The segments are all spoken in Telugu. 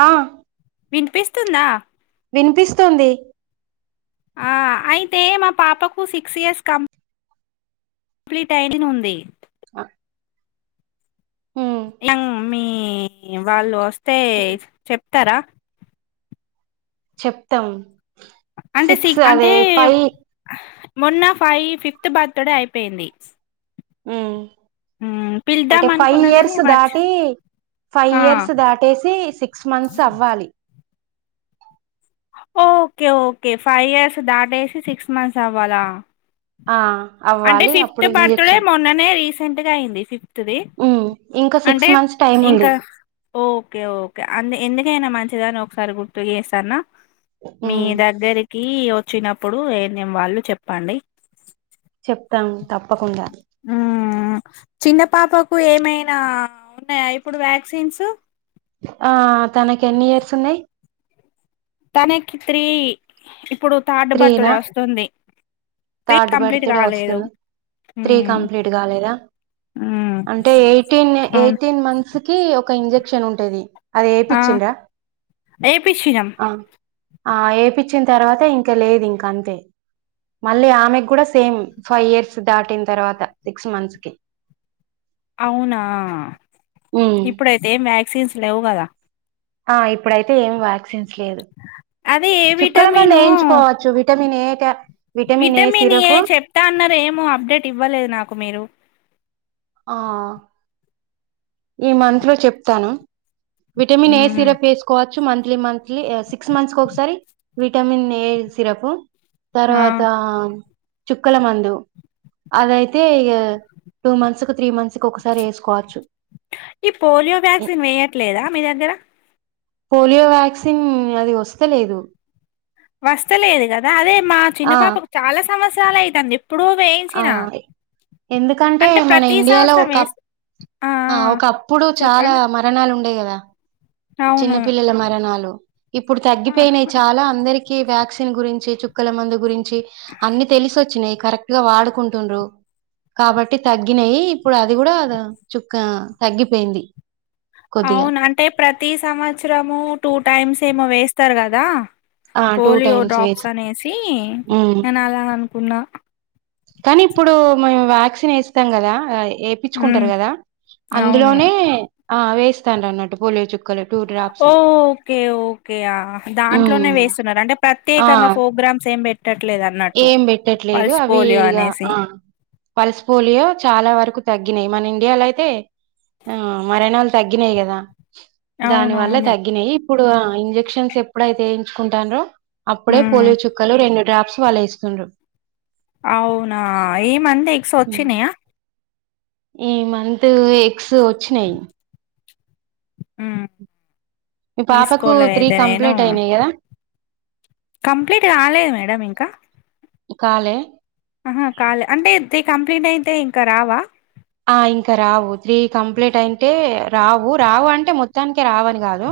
ఆ వినిపిస్తుందా వినిపిస్తుంది అయితే మా పాపకు సిక్స్ ఇయర్స్ కంప్లీట్ టైమింగ్ ఉంది ఆ మీ వాళ్ళు వస్ స్తే చెప్తారా చెప్తాం అంటే సి సిక్స్ అంటే అదే ఫైవ్ మొన్న ఫై ఫిఫ్త్ బర్త్డే అయిపోయింది మ్మ్ మ్, పిలుద్దాం అంటే ఫైవ్ అనుకున్నా కాని ఇయర్స్ మర్చి దాటి ఫైవ్ ఆ ఇయర్స్ దాటేసి సిక్స్ మంత్స్ అవ్వాలి ఓకే ఓకే ఫైవ్ ఇయర్స్ దాటేసి సిక్స్ మంత్స్ అవ్వాలా ఆ అంటే అవ్వాలి ఫిఫ్త్ అప్పుడు బర్త్డే ఇంజెక్షన్ మొన్ననే రీసెంట్గా అయింది. ఫిఫ్త్ ది ఉమ్ ఇంకా సిక్స్ అంటే మంత్స్ టైం ఇంక ఉంది ఓకే ఓకే అ ఎందుకైనా మంచి దని ఒకసారి గుర్తు చేస్తన్న మీ ఉమ్ దగ్గరికి వచ్చినప్పుడు ఏం [inaudible] వాళ్ళు చెప్పండి చెప్తాం తప్పకుండా చిన్నపాపకు ఏమైనా ఉన్నాయా ఇప్పుడు వ్యాక్సిన్స్ ఆ తనకి ఎన్ని ఇయర్స్ ఉన్నాయ్ తనకి త్రీ ఇప్పుడు థర్డ్ త్రీనా బర్త్డే వస్తుంది త్రీ థర్డ్ కంప్లీట్ బర్త్డే కాలేదు వస్తుంది త్రీ మ్మ్ కంప్లీట్ కాలేదా మ్మ్ అంటే ఎయిటీన్ అవును ఎయిటీన్ మంత్స్కి ఒక ఇంజక్ క్షన్ ఉంటది ఆ ఆదేపిచ్చండా ఏపిచ్చినం ఆ ఆ ఏపీ వచ్చిన తర్వాత ఇం ఇంకా లేదు ఇంక అంతే మళ్ళీ ఆమెక్కుడ సేమ్ ఫైవ్ ఇయర్స్ దాటిన్ తర్వాత సిక్స్ మంత్స్కి అవునా ఉమ్ ఇప్పుడైతే మ్యాక్ [unintelligible] లేవుగదా ఆ ఇప్పుడైతే ఏమి వ్యాక్సిన్స్ లేదు అదే ఏ చుక్కల మందు విటమిను వేయించుకోవచ్చు విట [inaudible] విటమిన్ ఏ చెప్తా అన్నారు ఏమో అప్డేట్ ఇవ్వలేదు నాకు మీరు ఆ ఈ మంత్లో చెప్తానా విటమిన్ ఏ మ్మ్ సిరప్ ఏస్కోవ చ్చు మంత్లీ మంత్లీ సిక్స్ మంత్స్ కొకసారి విటమిన్ ఏ సిరప్ ఆ తర్వాతా చుక్కల మందు అదయితే ఇగ టూ మంత్స్కు త్రీ మంత్స్ త్స్ ఒకసారి ఏస్కోవచ్చు. ఈ పోలియో వ్యాక్సిన్ వేయట్లేదా మీ దగ్గర పోలియో వ్యాక్సిన్ అది వస్తలేదు వస్తలేదు కదా అదే మా చిన్న ఆ పాపకు చాలా సమస్ [unintelligible] ఆ ఎందుకంటే అంటే మన ప్రతి ఇండియాలో సంవత్సరం వేస్ ఒకప్ ఆ ఒకప్పుడు చాలా చెప్పండి మరణాలు ఉండేయి కదా దా అవును చిన్న పిల్లల మరణాలు ఇప్పుడు ఆ, తగ్గిపోయినయి చాలా అందరి కి వ్యాక్సిన్ గురించి చుక్కల మందు గురిం చి అన్ని తెలిసోచ్చినయి కరెక్ట్గా వాడుకుంటుంన్రూ కాబట్టి తగ్గినయి ఇప్పుడు అది గుడా చుక్క తగ్గిపోయింది కొద్దిగా అవును అంటే ప్రతి సంవత్సరము టూ టైమ్స్ ఏమో వేస్తా రు కదా ఆ టూ పోలియో టైమ్స్ డ్రాప్స్ వేసి అనేసి ఉమ్ నేన్ అలా అనుకున్నా కానీ ఇప్పుడు మేము వ్యాక్సిన్ ఏస్తాం కదా ఉమ్ ఏపిచ్చుకుంటరు కదా అవును అందులోనే ఆ వేస్ స్తన్రనట్టు పోలియో చుక్ ఓ ఓకే ఓకే ఆ దాంట్లోనే ఉమ్ వేస్ టున్నార్ అంటే ఆ ప్రత్యేకంగా ప్రోగ్రామ్స్ ఏం పెట్టట్లేదు అన్నట్టు ఏం పెట్టట్లేదు పల్స్ అవి పోలియో ఇగా అనేసి పల్స్ పోలియో చాలా వరకు తగ్గినయి మన ఇండియాలో అయితే ఆ మరణలు తగ్గినయి కదా దాని వల్ల అవునవును తగ్గినయి ఇప్పుడు ఆ ఇంజెక్షన్స్ ఎప్పుడైతే ఏయించుకుంటాన్రో అప్పుడే ఉమ్ పోలియో చుక్కలు రెండు డ్రాప్స్ వాల్ ఏస్తుండ్రు. అవునా ఈ మంత్ సోచ్చినయా ఈ మంత్ ఎగ్స్ వచ్చినయి. ఊ మీ పాపకు త్రీ కంప్లీట్ అయినయి కదా కంప్లీట్ కాలేదు మేడం ఇంకా కాలే ఆహా కాలే అంటే కంప్లీట్ అయితే ఇంక రావా ఆ ఇంకా రావు త్రీ కంప్లీట్ అయింటే రావు రావు అంటే మొత్తానికి రావని కాదు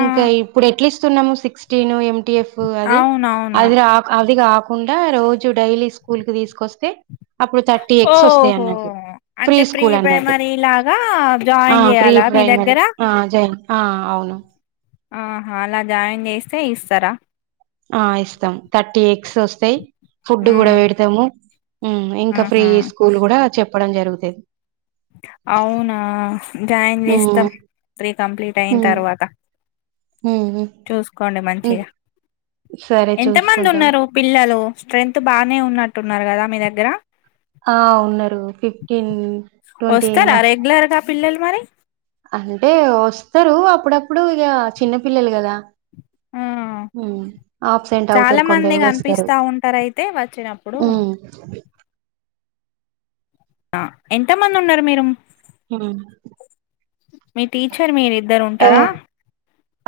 ఆ ఇంకా ఇప్పుడు ఎట్లిస్ స్తున్నాము సిక్సటీన్ ఎం టిఫ్ అది అవునవును అది రాక్ అది గాక్ కుండా రోజు డైలీ స్కూల్ కి తీసుకొస్తే అప్పుడు థర్టీ ఎగ్స్ ఓహో వస్తాయన్నట్టు అంటే ప్రీ ప్రైమరీ లాగా జాయిన్ చేయాలా మీ దగ్గర ఇన్ ఆ.. అవును ఆహా అలా జాయిన్ చేస్తే ఇస్తరా ఆ ఇస్తాం థర్టీ ఎగ్స్ వస్తయి. ఫుడ్ మ్మ్ గుడా పెడతాము ఊ ఇంకా ఫ్రీ ఆహా స్కూల్ కూడా చెప్ చెప్పడం జరుగుతది. అవునా జాయిన్ చేస్తాం హ్మ్. త్రీ కంప్లీట్ అయిన హ్మ్. తర్వాత హ్మ్. చూసుకోండి హ్మ్. మంచిగా సరే ఎంత మంది చూసుకుంటాం. ఉన్నారు పిల్లలు స్ట్రెంత్ బాగానే ఉన్నట్టున్నారు కదా మీ దగ్గర ఆ ఉన్నారు ఫిఫ్టీన్ ట్వంటీ వస్తారా వ రెగ్యులర్ గా పిల్లలు మరి అంటే వస్తరు అప్ అప్పుడప్పుడు ఇక చిన్న పిల్లలు కదా ఆ హు ఆబ్సెంట్ చాలా అవుతారు మంది కొందరు వస్తారు కనిపిస్తా ఉంటారు అయితే వచ్చినప్పుడు ఊ ఆ ఎంత మంది ఉన్నారు మీరు ఉమ్. మీ టీచర్ మీరిద్దరు ఉంటారా ఎవ-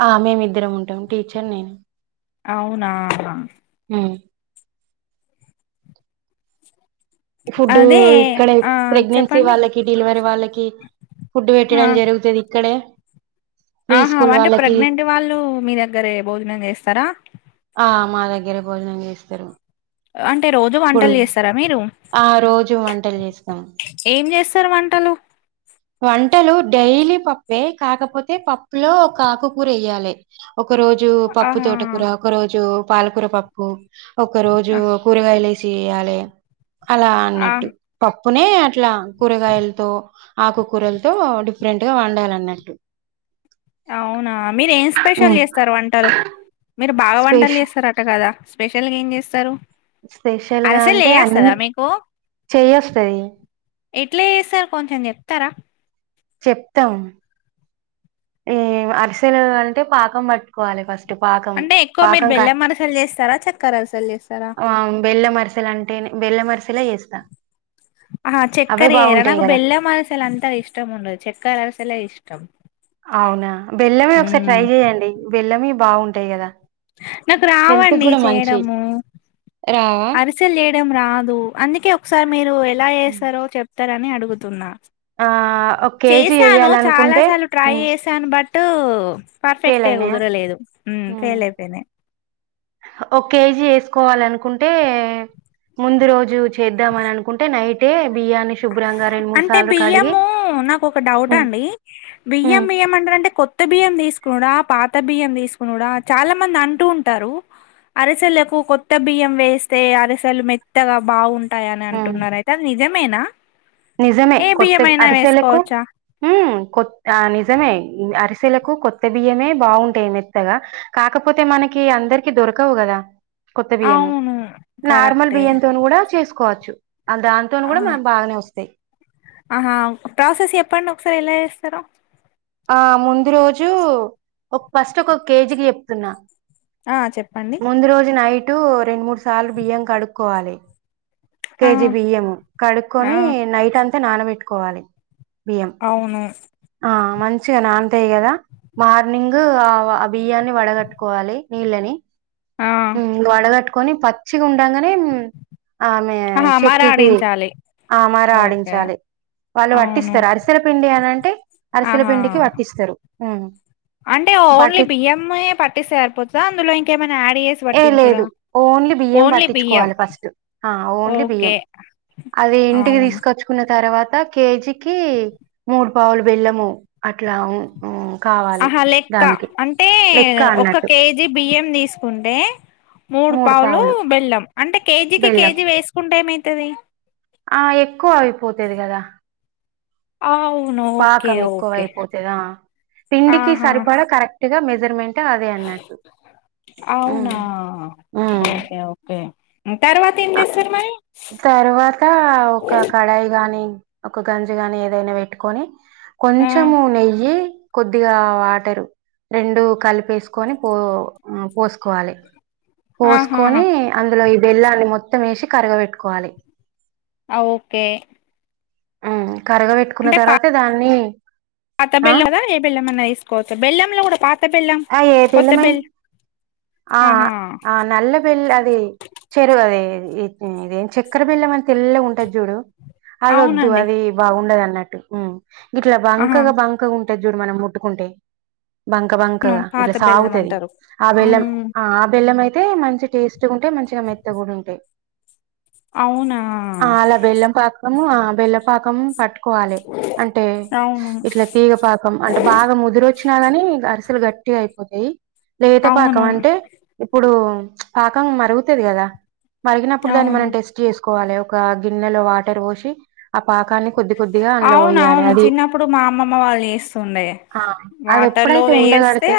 ఆ... మేమిద్దరం ఉంటాం టీచర్ నేను అవునా. ఉ ఫుడ్డు అదే ఇక్కడే ఆ ప్రెగ్నెన్సీ చెప్పండి వాళ్ళకి డెలివరీ వాళ్ళకి ఫుడ్డు ఆ పెట్టడం జరుగుతది ఇక్కడే ప్రీ ఆహా స్కూల్ అంటే వాళ్ళకి ప్రెగ్నెంట్ వాళ్ళు మీ దగ్గరే భోజనం చేస్తారా ఆ మా దగ్గరే భోజనం చేస్తారు అంటే రోజు ఇప్పుడు వంటలు చేస్తారా మీరు ఆ రోజు వంటలు చేస్తాం ఏం చేస్తారు వంటలు టలు డైలీ పప్పే కాకపోతే పప్పు లో ఆకుకూర వేయ్యాలే ఒక రోజు పప్పు ఆహా తోట కూర ఒక రోజు పాలకూర పప్పు ఒక రోజు ఆ కూరగాయలు చేయాలే అలా ఆ! అన్నట్టు పప్పు కునే అట్లా కూరగాయలతో ఆకుకూరలతో డిఫరెంట్ గా వండాలన్నట్టు అవునా మీరు ఏం స్పెషల్ హ్మ్ చేస్తారు వంటలు మీరు బాగా స్పెష వంటలు చేస్తారు అట కదా స్పెషల్ గా ఏం చేస్తారు స్పెషల్ గా అరిసెలు అంటే చేయేస్తదా అన్ని మీకు చేయ వస్తది త్తార చెప్తాం ఈ అరిసెలు అంటే పాకం పట్టుకోవాలి ఫస్ట్ గట్టి పాకం అంటే ఎక్కువ మీరు పాకం క బెల్లం అరిసెలు చేస్తారా చక్కెర అరిసెలు చేస్తారా బెల్లం అరిసెలు అంటేనే బెల్లం అరి [unintelligible] ఏసినా అహ చక్కరవేయరా నాకు బల్లం అరిసెలు అంతా ఇష్టం ఉండదు చక్కర అరస చాల ఇష్టం అవునా బెల్లమే ఒకసారి ట్రై మ్మ్ చెయ్యండి బెల్లమే బాగుంటాయి కదా నాకు హెల్త్ కి రావండి కూడా మంచి చేయడము రావా అరిసెలు చేయడం రాదు అందుకే ఒకసారి మీరు ఎలా ఏస్తారో చెప్ ప్తారు అని అడుగుతున్నా ఆ ఒ కేజీ చేశాను ఎయ్యాలనుకుంటే ట్ ఫెయిల్ అయినాయా ఫెయిల్ అయిపోయినాయి ఒక కేజీ వేసుకోవాలనుకుంటే అంటే ముందు రోజు చేద్దామని అనుకుంటే నైటే బియ్యాన్ని శుభ్రంగా రెండు మూడు అంటే సార్లు కడిగి బియ్యము నాకు ఒక డౌట్ అండి బియ్యం ఉమ్, బియ్యం అంటారంటే కొత్త బియ్యం తీసుకు కూడా పాత బియ్యం తీసుకునిడా చాలా మంది అంటూ ఉంటారు అరిసెలకు కొత్త బియ్యం వేస్తే అరిసెల్లు మెత్తగా బాగుం టాయి అని అంటున్నారు అయితే అది నిజం రేనా నిజమే కొత్త అరిసేలకు కొత్త నిజమే అరిసెలకు కొత్త బియ్యమే బాగుంటాయి మెత్తగా కాకపోతే మనకి అందరికి దొరకవు కదా కొత్త బియ్యము అవును. నార్మల్ కరెక్టే. బియ్య తో కూడా చేసు కోవచ్చు దానితోనీ ఆ! కూడా మాకు బాగానే వస్తాం స ఆహా ప్రాసెస్ ఎప్పడి ఒకసారి ఎలా చేస్తారు ఆ ముందు రోజు ఒక ఫస్ట్ ఒక కేజీకి చెప్తున్నా ఆ చెప్పండి అటు రెండు మూడు సార్లు బియ్యం కడుక్కోవాలి ఆ! కేజీ బియ్యం ఆ! కడుకొని నైట్ అంత అతే నానబెట్టుకోవాలి బియ్యం అవును. ఆ మం మంచిగా నానుతాయి కదా మార్నింగ్ ఆ ఆ బియ్యాన్ని వడగట్టుకోవాలి నీళ్ళని ఆ! వడగట్టుకొని పత్ మంచిగా ఉండంగానే ఆహా! చెక్కికి మరాడించాలి. ఆమర ఓకే. ఆడించాలి వాళ్ళు అవును. వట్టిస్తారు అరిసెల పిండి అని అంటే అరిసెల ఆహా! పిండికి వట్టిస్తారు ఆ అంటే ఓన్లీ బియ్యం పట్టిస్తే సరిపోతుందా అందులో ఇంకేమై యాడ్ చే ఏ లేదు ఓన్లీ బియ్యం బియ్యం పట్టించుకోవాలి ఫస్ట్ ఆ ఓన్లీ బియ్యం ఓకే అది ఇంటికి అవును తీసుకొచ్చుకున్న తర్వాత కేజీకి మూడు పావులు బెల్లము అట్లా ఉం, కావాలి ఆహ లెక్క దానికి అంటే లెక్క ఒక అన్నట్టు కేజీ బియ్యం తీసుకు కుంటే మూడు పావులు బెల్లం అంటే కేజీకి బెల్లం కేజీ వేసుకుంటే ట ఏం అవుతది ఆ ఎక్కువ అయిపోతేది కదా ఆవు పాకం ఎక్కువయిపోతే ఆ పిండికి ఆహా సరిపడా కరెక్ట్గా మె సర్మెంట్ అంటే అదే అన్నట్టు అవునా ఓకే ఓకే తర్వాత ఏం చేస్తారు మరి తర్వాత ఒక కడాయి గాని ఒక గంజగాని ఏదైనా పెట్టుకొని ఆ కొంచెము నెయ్యి కొద్దిగా వాటరు రెండు కలిపేసుకొని పో పోసుకోవాలి ఆహా పోసుకొని అందులో వెళ్లాలి మో త్తం ఏసి కరగబెట్టుకోవాలి. ఓకే కరగ పెట్టుకున్న అంటే పా- తర్వాత దాన్ని పాత ఆ బెల్లం కదా ఏ బెల్లమన్న ఏస్కోవచ్చ బెల్లంలో గుడా పాత బెల్లం ఆ ఏ కొత్త బెల్లమై బెల్ ఆ ఆహా ఆ నల్ల బెల్ అది చెరగది ఇదేం చక్కర బెల్లమని తెల్లగుంటద్ జూడు అదొద్దు అవునండి అది బాగుండద ఉన్నట్టు హ్ ఇట్ల ఆహా బంకగా బంకగ ఉం ది జూడు మనం ముట్టుకుంటే బంక బం అవును చిక్కగా ఇట్ల పాత బెల్లం సాగుతది అంటారు ఆ బెల్లం మ్మ్ ఆ బెల్లం అయి తే మంచి టేస్ట్ మంచిగుంటయి మంచిగా మెత్త గుడా ఉంటయి అవునా ఆ అలా బెల్లం పాకం బెల్ల పాకం పట్ కోవాలె అంటే అవును ఇట్లా తీగపాకం అంటే బాగా ముదురొచ్చినా గాని గ అసల్ గట్టిగయిపోతయి. లేత అవును పాకం అంటే ఇప్పుడూ పాకం మరుగుతది కదా మరిగినప్పుడు దాన్ని అవును మనం టెస్ట్ చేస్ కోవాలె ఒక గిన్నెలో వాటర్ పోసి పాకాన్ని కొద్ది కొద్దిగా అందులో పోయాలి అవునవును అది చిన్నప్పుడు మా అమ్మమ్మ వాళ్ళు చేస్తుండే ఆ అది వాటర్లో ఎప్పుడైతే ఉండగడితే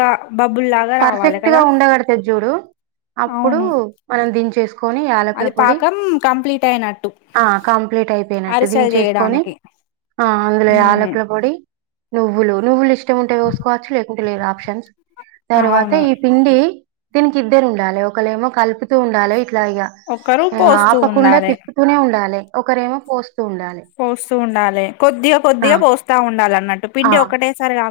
గా బబ్బుల్ లాగా రావాలి పర్ఫెక్ట్గా కదా ఉండగడితది చూడు అప్పుడు అవును మనం దించేస్ కొని యాలకుల అది పొడి పాకం కంప్లీట్ అయినట్టు ఆ కంప్లీట్ అయిపోయినట్టే అరిసెలు దించేస్కొని చేయడానికి ఆ అందులో మ్మ్ యాలకుల పొడి నువ్వులు నువ్వులు ఉంటే కోస్కోవచ్చు లేకుంటే లేద్ ఆప్షన్స్ తరువాత అవును ఈ పిండి దీనికి ఇద్దరు ఉండాలి. ఒకలు ఏమో కలుపుతూ ఉండాలి. ఇట్లా ఇగ ఒకరు మ్ పోస్తూ ఆపకుండా ఉండాలి తిప్పుతూనే ఉండాలె ఒకరేమో పోస్ పోస్తూ ఉండాలె కొద్దిగా ఆ! కొద్దిగా పోస్తా ఉండాలన్నట్టు ఆ! పిండి ఒకటేసారి కా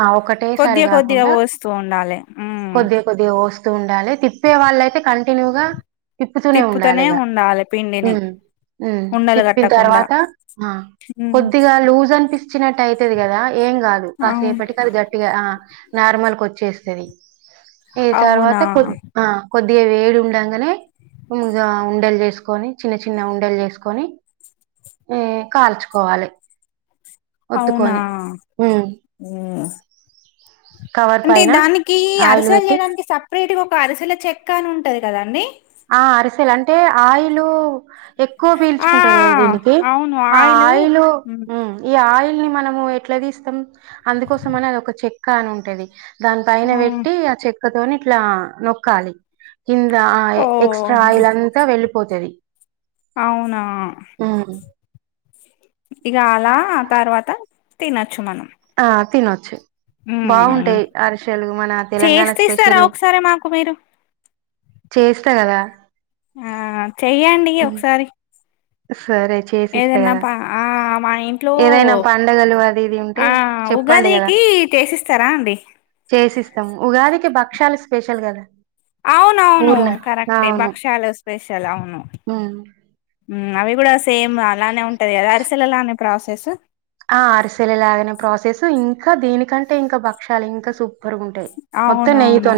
ఆ ఒకటేసారి కాకుండా పోస్తూ ఉండాలి ఉమ్ కొద్దిగా కొద్దిగా వోస్తు తున్ వుండాలి తిప్పే వాళ్ళయితే కలు తినవుగా తిప్పుతూనే ఉండాలి ఇగా ఉండాలి పిండిని ఉమ్ ఉమ్ ఉండలు తిప్పిన కట్టకుండా తర్వాత ఉమ్ కొద్దిగా లూజ్ అనిపిస్తే చ్చినట్టు అయితది కదా ఏం కాదు అవును కాసేపటికి అది గట్టిగా ఆ నార్మల్ కోచ్చేస్తది. ఈ తర్వాత అవునా కొద్ [inaudible] ఆ కొద్దిగా వేడి ఉండగనే ఇగ ఉండలు చేసుకొని చిన్న చిన్న ఉండలు చేసుకొని ఉమ్ కాల్చుకోవాలి. అవునా ఒత్తుకోని ఉమ్ ఉమ్ అంటే పైన దానికి ఆయిల్ అరిసెలు పెట్టి చేయడానికి సపరేట్గా ఒక అరిసెల చెక్క అని ఉంట ఉంటుంది కదా అండి. ఆ అరిసెలు అంటే ఆయిలు ఎక్కువ ఆ పీల్చుకుంటది కదా దీనికి ఆ ఆయిలు ఈ ఆయిలు ని మనము ఎట్లా తీస్తాం అందుకోసం అని అది ఒక చెక్క అని ఉంటది. దాని పైన పెట్టి ఆ చెక్కతోని ఇట్లా నొక్కాలి కింద ఆయే ఓ ఎక్స్ట్రా ఆయిల్ అంతా వెళ్ళిపోతది అవునా హ్మ్ ఇక అలా తర్వాత తినొచ్చు మనం ఆ తినొచ్చు ఉమ్ బాగుంటాయి అరిసెలు మన తెలంగాణ చేస్తేఇస్తర స్పెషల్ ఒకసారి మాకు మీరు చేస్తా గదా ఆ చెయ్యండి ఒకసారి సరే చేసిస్తా ఏదన్నా కదా ప ఆ మా ఇంట్లో ఏదైనా పండగలు అది ఇది ఉంటే ఆ చెప్పండి కదా ఉగాదికి చేసిస్తారా అండి చేసిస్తాము ఉగాదికి భక్షలు స్పెషల్ గదా అవునవును కరెక్టే భక్ష్యాల వస్త స్పెషల్ అవును ఉమ్ ఉమ్ అవి కూడా సేమ్ అలానే ఉ అదే అదే అరిసల లానే ఉ ప్రాసెస్ కా దీనికంటే ఇంకా భక్షాలు ఇంకా సూ అవునవును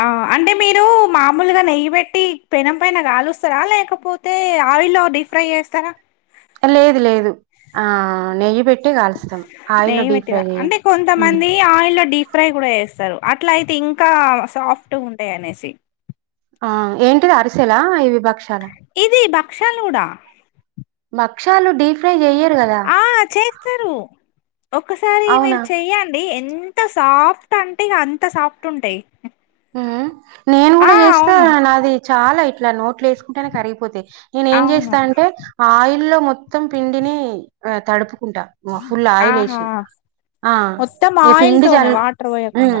ఆ అంటే మీరు మామూలుగా నెయ్యి బెట్ టి పెనం పైన కాలుస్తారా లేకపోతే ఆయిల్లో డీప్ ఫ్రై చేస్తర లేదు లేదు ఆ నెయ్యి బె నేయ్యి పెట్టి క అంటే ఉమ్. కొంతమంది ఆయిల్లో డి ఫ్రై కూడా చేస్తారు అట్ల అయితే ఇంక సాఫ్ట్ ఉంటయి అనేసి ఆ ఏంటిది అరిసెలా ఇవి భక్షాల క్షలుగుడా బక్షాలు డీ ఫ్రై చెయ్యరు గదా తరూ ఒకసారి మీరు చెయ్యండి ఎన్ ఎంత సాఫ్ట్ అంటే ఇగ అంత సాఫ్ట్ ఉంటయి ఊ నేను గుడా చేస్తే అవును నాది చాలా ఇ ఇట్ల నొట్ ట్ల ఎసుకుంటేనే కరిగిపోతఇ నేను ఏం అవును జెస్తా అంటే అయిల్లో మొత్తం పిండినీ అ తడుపు ఉంటా వ ఫుల్ ఆయిల్ ఆహా ఏసి ఆ మొత్తం ఏ ఆయిల్ పిండి తోనే జల్లు వాటర్ పోయకుండా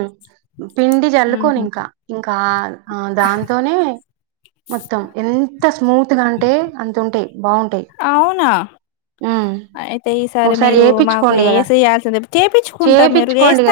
ఊ పిండి జల్లు కోని ఉహు ఇంక ఇంకా ఆ దాంతోనే మొత్తం ఎంత స్మూత్ గా అంటే అంత ఉంటయి బాగుంటయి అవునా ఊ అయితే ఈసారి ఒకసారి మీరు మాకు చేపిచ్చుకోండి కదా ఏసి చేయాల్సిందే చేపిచ్చుకుంటాం మీరు చేపిచ్చుకోండి చేస్త కదా